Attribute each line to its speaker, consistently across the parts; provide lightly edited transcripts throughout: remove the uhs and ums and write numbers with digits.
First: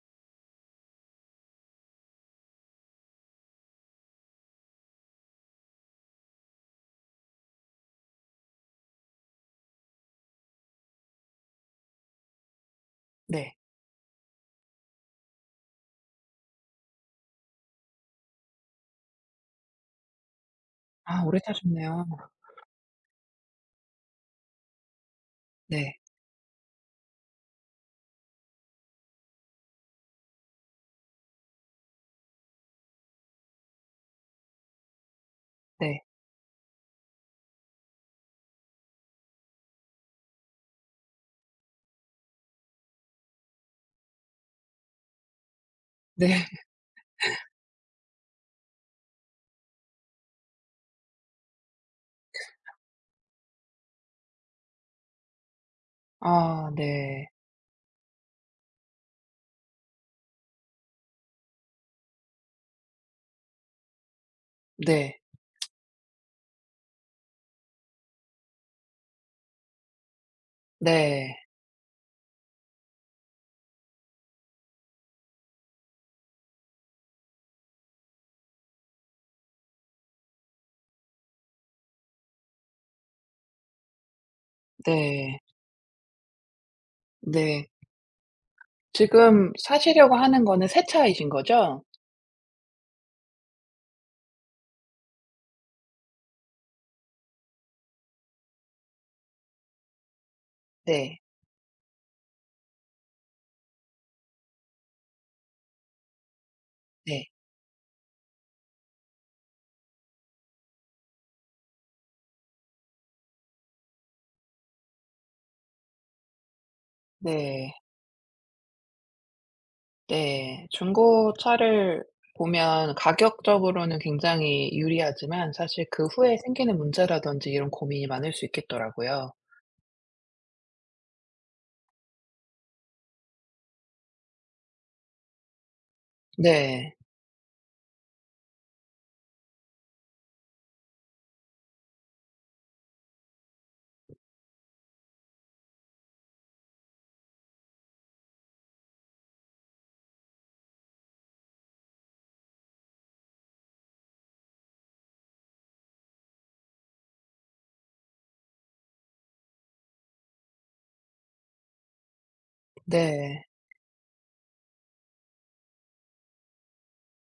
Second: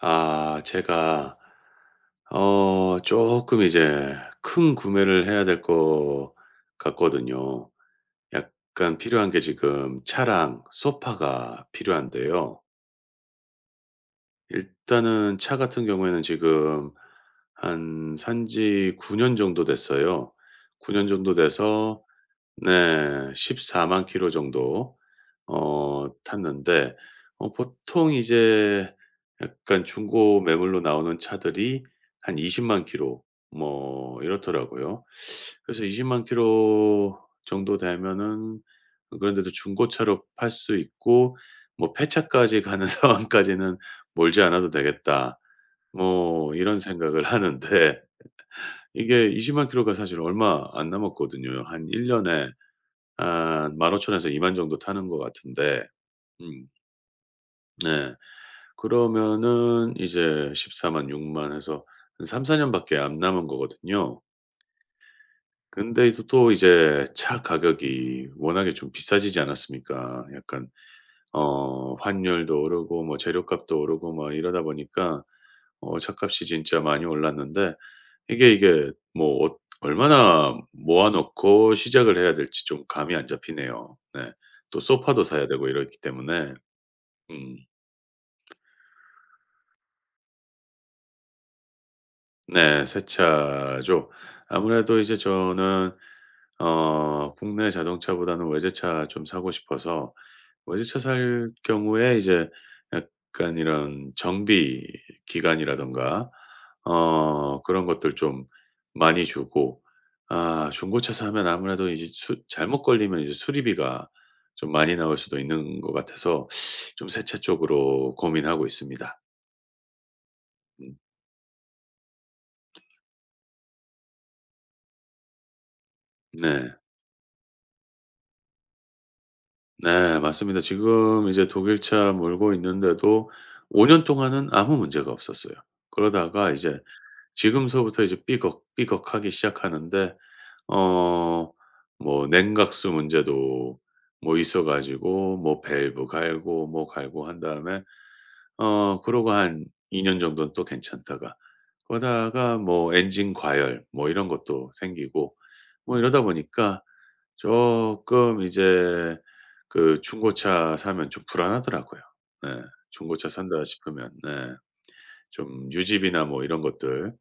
Speaker 1: 아 제가 어 조금 이제 큰 구매를 해야 될 것 같거든요. 약간 필요한 게 지금 차랑 소파가 필요한데요.
Speaker 2: 네.
Speaker 1: 일단은 차 같은 경우에는 지금 한 산지 9년 정도 됐어요. 9년
Speaker 2: 아,
Speaker 1: 정도
Speaker 2: 오래
Speaker 1: 돼서
Speaker 2: 타셨네요.
Speaker 1: 네. 14만 킬로 정도
Speaker 2: 네.
Speaker 1: 어 탔는데 어 보통 이제 약간 중고 매물로 나오는 차들이 한 20만 킬로 뭐 이렇더라고요. 그래서 2
Speaker 2: 네.
Speaker 1: 0만 킬로 정도 되면은 그런데도 중고차로 팔 수 있고 뭐 '폐차까지 가는 상황까지는 몰지 않아도 되겠다.'
Speaker 2: 네.
Speaker 1: 뭐 이런 생각을 하는데 이게 20만 킬로가 사실 얼마 안 남았거든요. 한 1 년에 한만5천 에서 2만 정도 타는 것 같은데 음
Speaker 2: 아, 네.
Speaker 1: 네. 그러면은 이제 1 4만육만6 해서 한 3-4 년밖에 안 남은 거거든요.
Speaker 2: 네.
Speaker 1: 근데 이제 또 이제 차 가격이 워낙에 좀 비싸지지 않았습니까? 약간
Speaker 2: 네.
Speaker 1: 어 환율도 오르고 뭐 재료값도 오르고 막 이러다 보니까 어 차값이 진짜 많이 올랐는데 이게 뭐 어 얼마나 모아 놓고 시작을 해야 될지 좀 감이 안 잡히네요. 네. 또 소파도
Speaker 2: 네.
Speaker 1: 사야 되고 이렇기 때문에 음
Speaker 2: 네. 지금 사시려고 하는 거는 새 차이신 거죠?
Speaker 1: 네 세차죠. 아무래도 이제 저는 어 국내 자동차보다는 외제차 좀 사고 싶어서 외제차
Speaker 2: 네.
Speaker 1: 살 경우에 이제 약간 이런 정비 기간이라든가
Speaker 2: 네.
Speaker 1: 어 그런 것들 좀 많이 주고 아 중고차 사면 아무래도 이제 수 잘못 걸리면 이제 수리비가 좀 많이 나올 수도 있는 것 같아서 좀 새 차
Speaker 2: 네.
Speaker 1: 쪽으로 고민하고 있습니다.
Speaker 2: 네. 중고차를 보면 가격적으로는 굉장히 유리하지만, 사실 그 후에
Speaker 1: 네.
Speaker 2: 생기는 문제라든지 이런 고민이 많을 수 있겠더라고요.
Speaker 1: 네 맞습니다. 지금 이제 독일차 몰고 있는데도 5년 동안은 아무 문제가 없었어요. 그러다가 이제
Speaker 2: 네.
Speaker 1: 지금서부터 이제 삐걱삐걱하기 시작하는데 어 뭐 냉각수 문제도 뭐 있어 가지고 뭐 밸브 갈고 뭐 갈고 한 다음에 어 그러고 한 2년 정도는 또 괜찮다가 그러다가 뭐 엔진 과열 뭐 이런 것도 생기고 뭐 이러다 보니까 쪼끔 이제 그 중고차 사면 좀 불안하더라고요. 네. 중고차
Speaker 2: 네.
Speaker 1: 산다 싶으면 네. 좀 유지비나 뭐 이런 것들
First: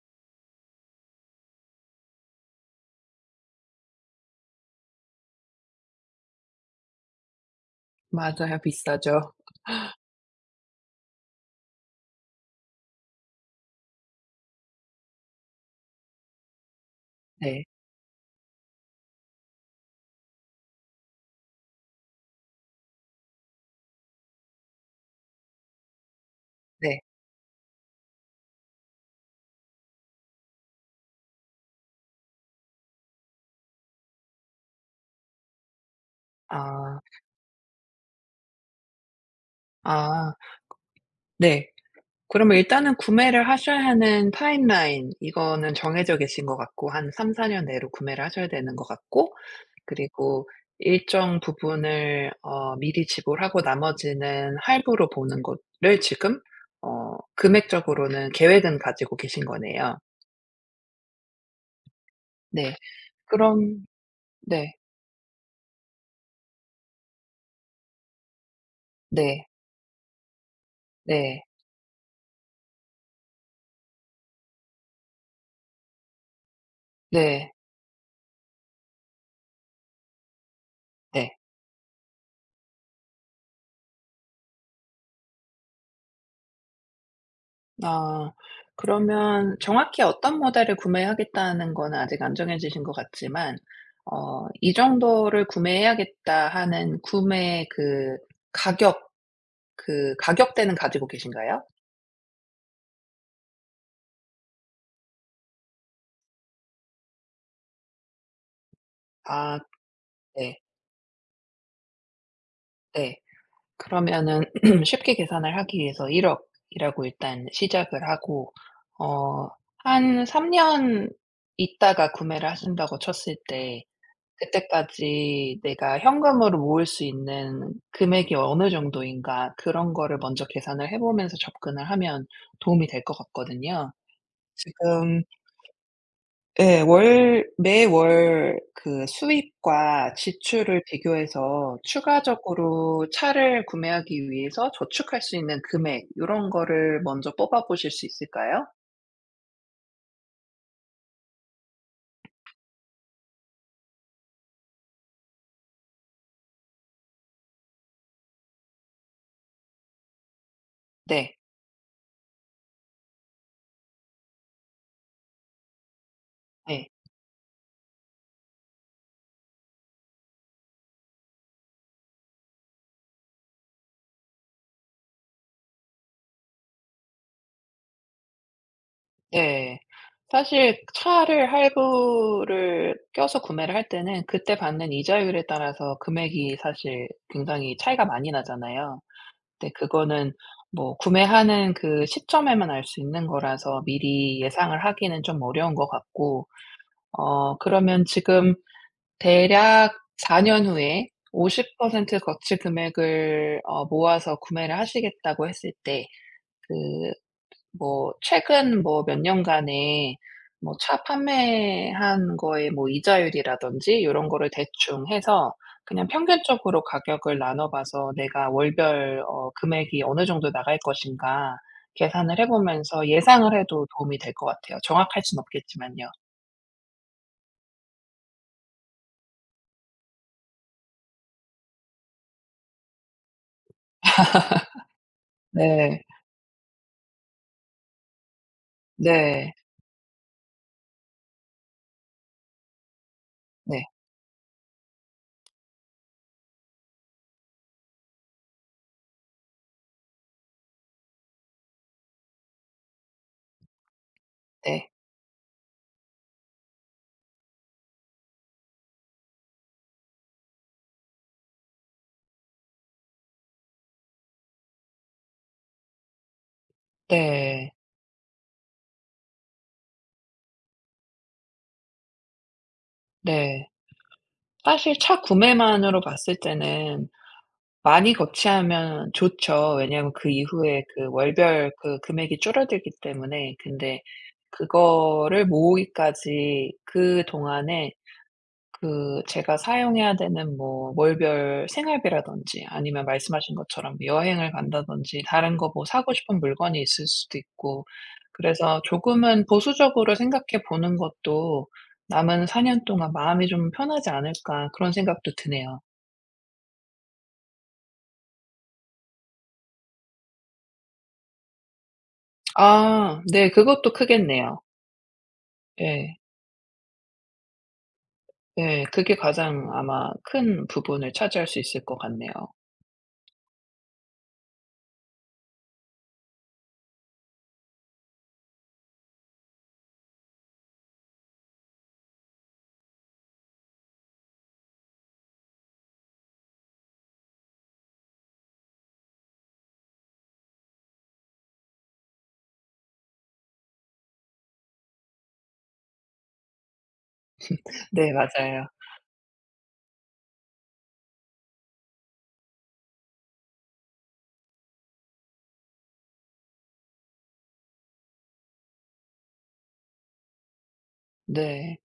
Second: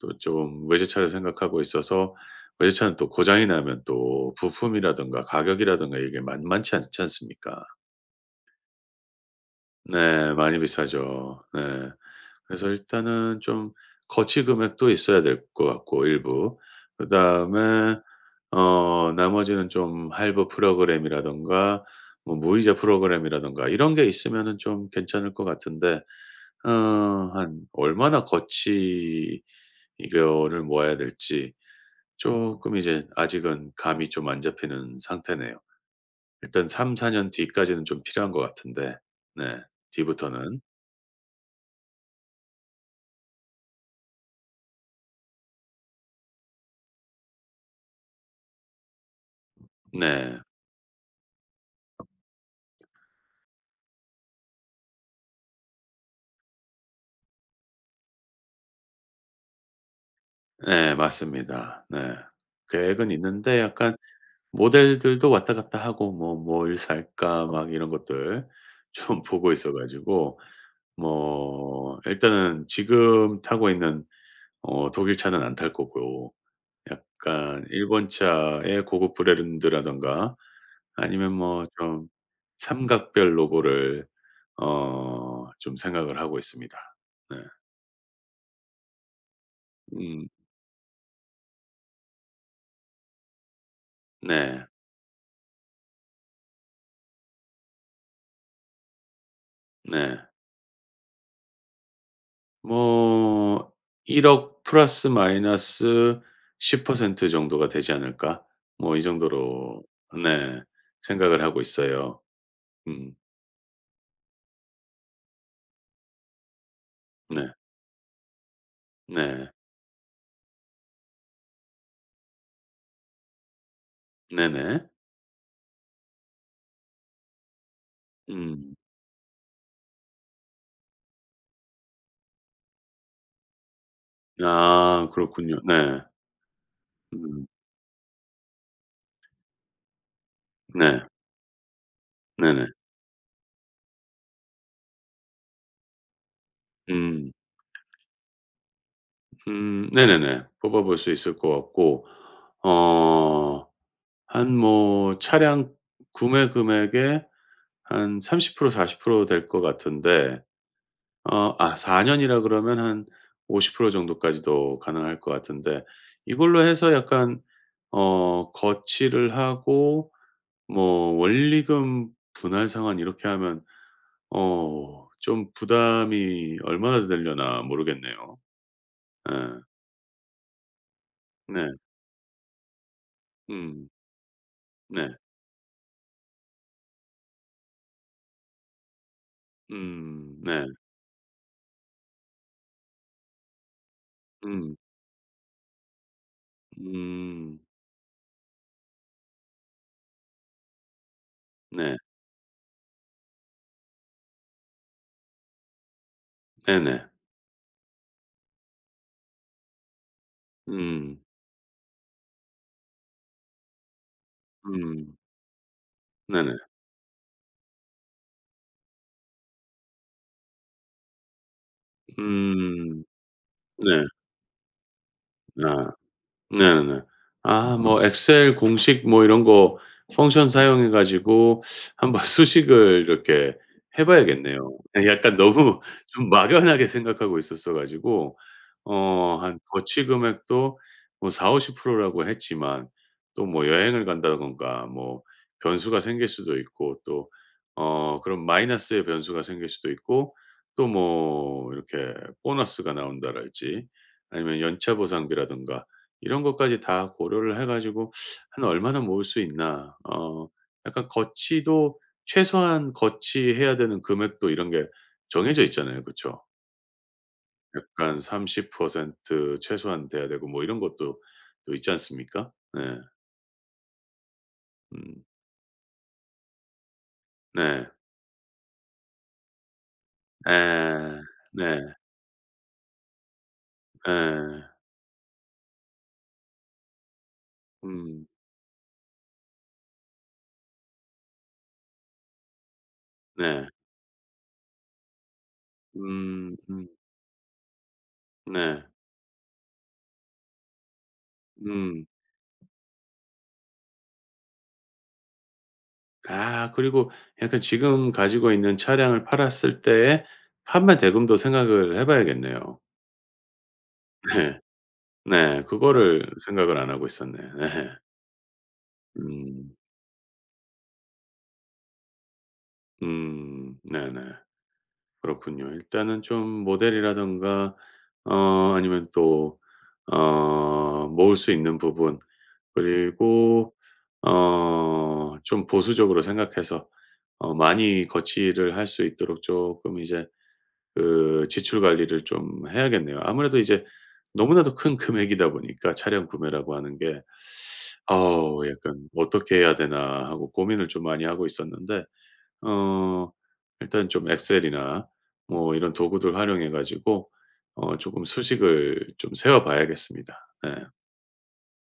Speaker 1: 또 좀 외제차를 생각하고 있어서 외제차는 또 고장이 나면 또 부품이라든가 가격이라든가 이게 만만치 않지 않습니까?
Speaker 2: 맞아요. 비싸죠.
Speaker 1: 네. 많이 비싸죠. 네. 그래서 일단은 좀 거치 금액도 있어야 될 것 같고 일부.
Speaker 2: 네.
Speaker 1: 그다음에 어 나머지는 좀 할부 프로그램이라든가 뭐 무이자 프로그램이라든가 이런 게 있으면은 좀 괜찮을 것 같은데
Speaker 2: 네.
Speaker 1: 어 한 얼마나 거치 이거를 모아야 될지 쪼끔 이제 아직은 감이 좀 안 잡히는 상태네요. 일단
Speaker 2: 아.
Speaker 1: 3-4년 뒤까지는 좀 필요한 것 같은데 네
Speaker 2: 아.
Speaker 1: 뒤부터는.
Speaker 2: 네. 그러면 일단은 구매를 하셔야 하는 타임라인, 이거는 정해져 계신 것 같고, 한 3-4년 내로 구매를 하셔야 되는 것 같고,
Speaker 1: 네.
Speaker 2: 그리고 일정 부분을 미리 지불하고, 나머지는 할부로 보는 거를 지금 금액적으로는 계획은 가지고 계신 거네요.
Speaker 1: 네 맞습니다. 네.
Speaker 2: 네.
Speaker 1: 계획은 있는데
Speaker 2: 그럼.
Speaker 1: 약간
Speaker 2: 네.
Speaker 1: 모델들도 왔다 갔다 하고 뭐 '뭘 살까?' 막 이런 것들 좀
Speaker 2: 네.
Speaker 1: 보고 있어 가지고
Speaker 2: 네.
Speaker 1: 뭐 일단은 지금 타고 있는 어 독일 차는 안 탈 거고
Speaker 2: 네.
Speaker 1: 약간 일본 차의 고급 브랜드라든가 아니면
Speaker 2: 네.
Speaker 1: 뭐 좀 삼각별 로고를 어 좀 생각을 하고 있습니다. 네.
Speaker 2: 아. 그러면 정확히
Speaker 1: 음
Speaker 2: 어떤 모델을 구매하겠다는 건 아직 안 정해지신 것 같지만,
Speaker 1: 네.
Speaker 2: '이 정도를 구매해야겠다.' 하는 구매, 그 가격, 그
Speaker 1: 네.
Speaker 2: 가격대는 가지고 계신가요?
Speaker 1: 뭐1억 플러스 마이너스 10% 정도가 되지 않을까? 뭐 이
Speaker 2: 아,
Speaker 1: 정도로
Speaker 2: 네.
Speaker 1: 네 생각을 하고 있어요. 음
Speaker 2: 네. 그러면은 쉽게 계산을 하기 위해서 1 억이라고 일단
Speaker 1: 네.
Speaker 2: 시작을 하고, 어
Speaker 1: 네.
Speaker 2: 한 3년 있다가 구매를 하신다고 쳤을 때,
Speaker 1: 네네.
Speaker 2: 그때까지 내가 현금으로 모을 수 있는 금액이 어느
Speaker 1: 음.
Speaker 2: 정도인가, 그런 거를 먼저 계산을 해 보면서 접근을 하면 도움이 될 것 같거든요.
Speaker 1: 아
Speaker 2: 지금,
Speaker 1: 그렇군요. 네.
Speaker 2: 예,
Speaker 1: 음
Speaker 2: 월 매월 그 수입과 지출을
Speaker 1: 네.
Speaker 2: 비교해서
Speaker 1: 네네.
Speaker 2: 추가적으로 차를 구매하기 위해서 저축할 수 있는 금액, 요런 거를
Speaker 1: 음.
Speaker 2: 먼저 뽑아 보실 수 있을까요?
Speaker 1: 네네네. 뽑아 볼 수 있을 것 같고 어 한 뭐 차량 구매 금액의 한 30% 40%될 것 같은데
Speaker 2: 네.
Speaker 1: 어 아 4 년이라 그러면 한 50% 정도까지도 가능할 것 같은데 이걸로
Speaker 2: 네.
Speaker 1: 해서 약간 어 거치를 하고 뭐 원리금 분할 상환 이렇게 하면 어 좀 부담이 얼마나 되려나 모르겠네요. 예.
Speaker 2: 네. 사실 차를
Speaker 1: 네.
Speaker 2: 할부를 껴서 구매를 할
Speaker 1: 음.
Speaker 2: 때는 그때 받는
Speaker 1: 네.
Speaker 2: 이자율에 따라서 금액이 사실 굉장히 차이가 많이 나잖아요. 근데 그거는
Speaker 1: 음. 네.
Speaker 2: 뭐 구매하는 그 시점에만 알 수 있는 거라서 미리
Speaker 1: 음.
Speaker 2: 예상을 하기는 좀 어려운 것 같고,
Speaker 1: 음.
Speaker 2: 그러면 지금 대략 4년 후에
Speaker 1: 네.
Speaker 2: 50% 거치 금액을 모아서 구매를 하시겠다고 했을 때
Speaker 1: 네네.
Speaker 2: 그 뭐 최근 뭐 몇 년간에 뭐 차
Speaker 1: 음.
Speaker 2: 판매한 거에 뭐 이자율이라든지 요런 거를 대충
Speaker 1: 음.
Speaker 2: 해서 그냥
Speaker 1: 네네.
Speaker 2: 평균적으로 가격을 나눠 봐서 내가 월별 금액이 어느 정도 나갈 것인가 계산을 해
Speaker 1: 음.
Speaker 2: 보면서 예상을 해도
Speaker 1: 네.
Speaker 2: 도움이 될 것 같아요. 정확할 순
Speaker 1: 아.
Speaker 2: 없겠지만요.
Speaker 1: 네네네. 아 뭐 엑셀 공식 뭐 이런 거 펑션 사용해 가지고 한번 수식을 이렇게 해 봐야겠네요. 예 약간 너무
Speaker 2: 네.
Speaker 1: 좀 막연하게 생각하고 있었어 가지고 어
Speaker 2: 네.
Speaker 1: 한 거치 금액도 뭐4십5 0 라고 했지만 또 뭐
Speaker 2: 네.
Speaker 1: 여행을 간다든가 뭐 변수가 생길 수도 있고 또 어 그런 마이너스의 변수가 생길 수도 있고 또 뭐 이렇게 보너스가 나온다랄지 아니면
Speaker 2: 네.
Speaker 1: 연차 보상비라든가 이런 것까지 다 고려를 해 가지고 '한 얼마나 모을 수 있나.' 어 약간 거치도 최소한 거치해야 되는 금액도 이런 게 정해져 있잖아요. 그쵸?
Speaker 2: 네.
Speaker 1: 약간 30% 최소한 돼야 되고 뭐 이런 것도 또 있지 않습니까? 네.
Speaker 2: 네. 사실 차
Speaker 1: 음.
Speaker 2: 구매만으로 봤을 때는
Speaker 1: 네.
Speaker 2: 많이 거치하면 좋죠. 왜냐하면 그 이후에 그
Speaker 1: 에
Speaker 2: 월별
Speaker 1: 네.
Speaker 2: 그 금액이 줄어들기 때문에. 근데
Speaker 1: 에
Speaker 2: 그거를 모으기까지 그동안에
Speaker 1: 음.
Speaker 2: 그 제가 사용해야 되는 뭐 월별 생활비라든지, 아니면 말씀하신
Speaker 1: 네.
Speaker 2: 것처럼 여행을 간다든지, 다른 거 뭐 사고 싶은
Speaker 1: 음
Speaker 2: 물건이
Speaker 1: 음.
Speaker 2: 있을 수도 있고, 그래서
Speaker 1: 네.
Speaker 2: 조금은 보수적으로 생각해 보는 것도
Speaker 1: 음.
Speaker 2: '남은 4년 동안 마음이 좀 편하지 않을까.' 그런 생각도 드네요.
Speaker 1: 아 그리고 약간 지금 가지고 있는 차량을 팔았을 때의 판매 대금도 생각을 해 봐야겠네요.
Speaker 2: 아, 네, 그것도
Speaker 1: 네.
Speaker 2: 크겠네요.
Speaker 1: 네.
Speaker 2: 예.
Speaker 1: 그거를 생각을 안 하고 있었네. 네.
Speaker 2: 예. 그게 가장
Speaker 1: 음.
Speaker 2: 아마 큰 부분을 차지할 수 있을 것 같네요.
Speaker 1: 음. 네네. 그렇군요. 일단은 좀 모델이라든가 어 아니면 또 어 모을 수 있는 부분 그리고 어 좀 보수적으로 생각해서 어 많이 거치를 할 수 있도록 쪼끔 이제 그 지출 관리를 좀 해야겠네요. 아무래도 이제 너무나도 큰 금액이다 보니까 차량 구매라고 하는 게
Speaker 2: 네,
Speaker 1: 어
Speaker 2: 맞아요.
Speaker 1: 우 약간 '어떻게 해야 되나.' 하고 고민을 좀 많이 하고 있었는데 어 일단 좀 엑셀이나 뭐 이런 도구들 활용해 가지고 어 조금 수식을 좀 세워 봐야겠습니다. 네.
Speaker 2: 네.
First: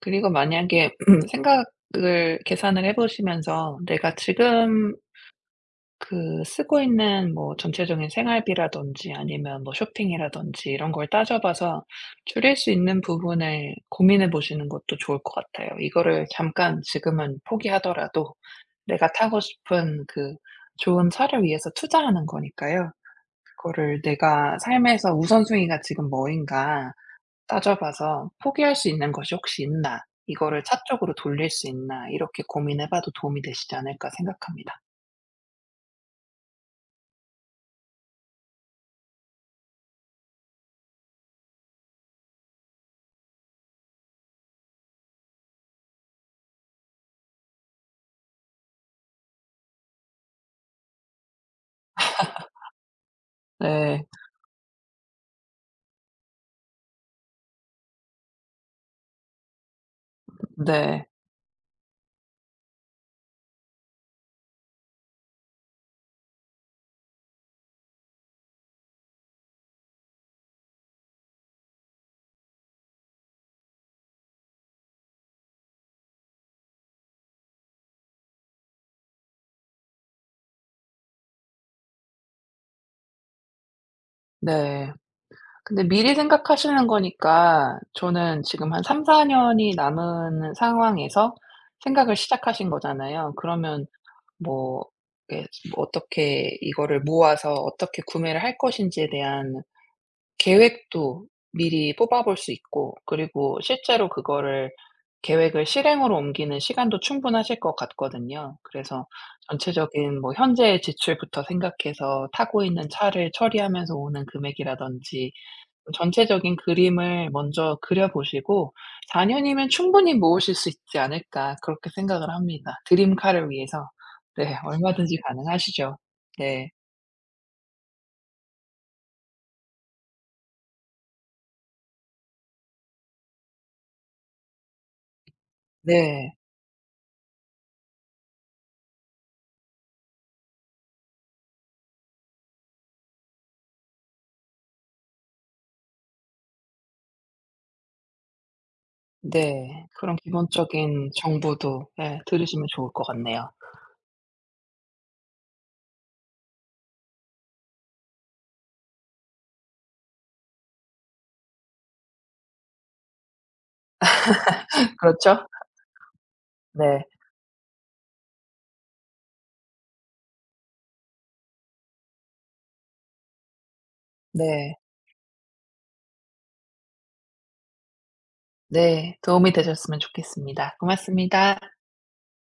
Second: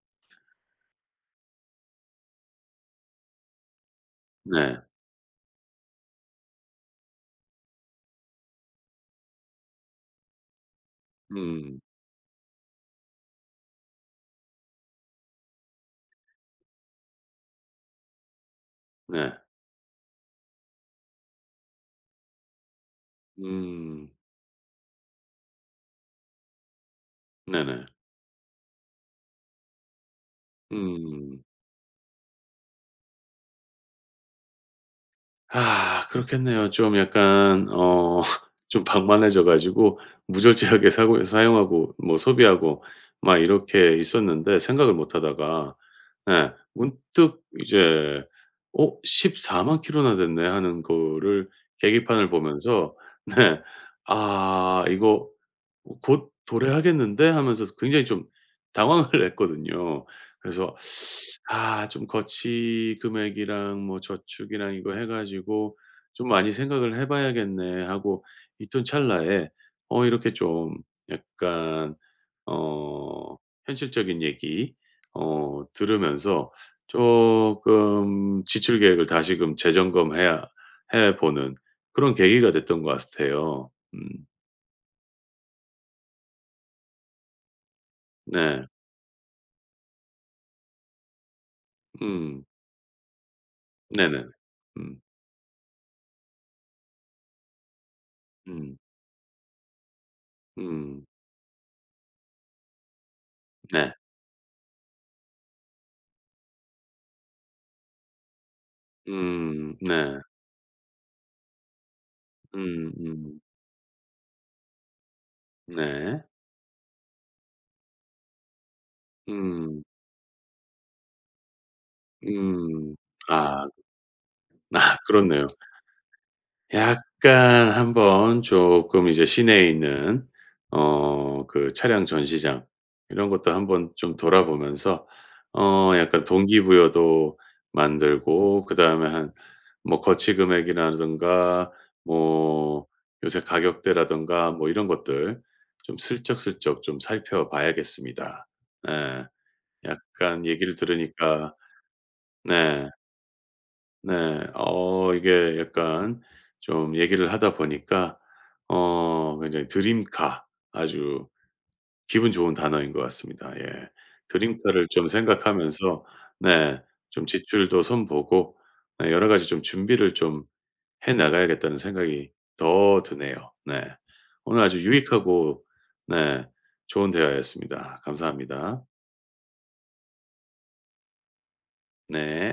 Speaker 2: 그리고 만약에 생각을, 계산을 해 보시면서 '내가
Speaker 1: 네.
Speaker 2: 지금 그 쓰고 있는 뭐 전체적인 생활비라든지, 아니면 뭐 쇼핑이라든지 이런 걸
Speaker 1: 음.
Speaker 2: 따져봐서 줄일 수 있는 부분을 고민해 보시는 것도 좋을 것 같아요. 이거를 잠깐 지금은 포기하더라도 내가
Speaker 1: 네.
Speaker 2: 타고 싶은 그 좋은 차를 위해서 투자하는 거니까요. 그거를
Speaker 1: 음.
Speaker 2: 내가 삶에서 '우선순위가 지금 뭐인가.'
Speaker 1: 네네.
Speaker 2: 따져봐서 '포기할 수 있는 것이 혹시 있나? 이거를 차 쪽으로
Speaker 1: 음.
Speaker 2: 돌릴 수 있나?' 이렇게 고민해 봐도 도움이 되시지 않을까 생각합니다.
Speaker 1: 아 그렇겠네요. 좀 약간 어 좀 방만해져 가지고 무절제하게 사고 사용하고 뭐 소비하고 막 이렇게 있었는데 생각을 못 하다가 예. 문득 이제 '어 14만 킬로나 됐네.' 하는 거를 계기판을 보면서 네.
Speaker 2: 네.
Speaker 1: '아 이거 어 곧 도래하겠는데?' 하면서 굉장히 좀 당황을 했거든요. 그래서
Speaker 2: 네.
Speaker 1: '아 좀 거치 금액이랑 뭐 저축이랑 이거 해 가지고 좀 많이 생각을 해 봐야겠네.' 하고 있던 찰나에 어 이렇게 좀 약간 어 현실적인 얘기 어 들으면서 조금 지출 계획을 다시금 재점검해야 해 보는 그런 계기가 됐던 것 같아요.
Speaker 2: 네. 근데 미리 생각하시는 거니까, 저는
Speaker 1: 네.
Speaker 2: 지금 한 3-4 년이 남은 상황에서 생각을
Speaker 1: 음
Speaker 2: 시작하신 거잖아요. 그러면
Speaker 1: 네네.
Speaker 2: 뭐
Speaker 1: 음
Speaker 2: 이게 뭐 어떻게 이거를 모아서 어떻게 구매를 할
Speaker 1: 음
Speaker 2: 것인지에 대한
Speaker 1: 음
Speaker 2: 계획도 미리 뽑아 볼 수 있고, 그리고
Speaker 1: 네.
Speaker 2: 실제로 그거를 계획을 실행으로 옮기는 시간도 충분하실 것 같거든요. 그래서
Speaker 1: 네.
Speaker 2: 전체적인 뭐 현재의 지출부터 생각해서
Speaker 1: 음
Speaker 2: 타고 있는 차를
Speaker 1: 음
Speaker 2: 처리하면서 오는 금액이라든지
Speaker 1: 네.
Speaker 2: 전체적인 그림을 먼저 그려 보시고 4 년이면
Speaker 1: 음
Speaker 2: 충분히 모으실 수 있지 않을까 그렇게 생각을 합니다.
Speaker 1: 음.
Speaker 2: 드림카를
Speaker 1: 아
Speaker 2: 위해서. 네.
Speaker 1: 아
Speaker 2: 얼마든지
Speaker 1: 그렇네요.
Speaker 2: 가능하시죠. 네.
Speaker 1: 약간 한번 조금 이제 시내에 있는 어 그 차량 전시장 이런 것도 한번 좀 돌아보면서 어 약간
Speaker 2: 네.
Speaker 1: 동기부여도 만들고 그다음에 한 뭐 거치 금액이라든가 뭐 요새 가격대라든가 뭐 이런 것들 좀 슬쩍슬쩍 좀 살펴봐야겠습니다. 네.
Speaker 2: 네. 그런
Speaker 1: 약간 얘기를
Speaker 2: 기본적인
Speaker 1: 들으니까
Speaker 2: 정보도 예 들으시면
Speaker 1: 네.
Speaker 2: 좋을 것 같네요.
Speaker 1: 네. 어 이게 약간 좀 얘기를 하다 보니까 어 굉장히 드림카 아주 기분 좋은 단어인 것 같습니다. 예. 드림카를 좀
Speaker 2: 그렇죠?
Speaker 1: 생각하면서 네
Speaker 2: 네.
Speaker 1: 좀 지출도 손보고 네 여러 가지 좀 준비를 좀 해 나가야겠다는 생각이 더 드네요. 네. 오늘
Speaker 2: 네.
Speaker 1: 아주 유익하고 네 좋은 대화였습니다. 감사합니다.
Speaker 2: 네. 도움이 되셨으면 좋겠습니다. 고맙습니다.
Speaker 1: 네.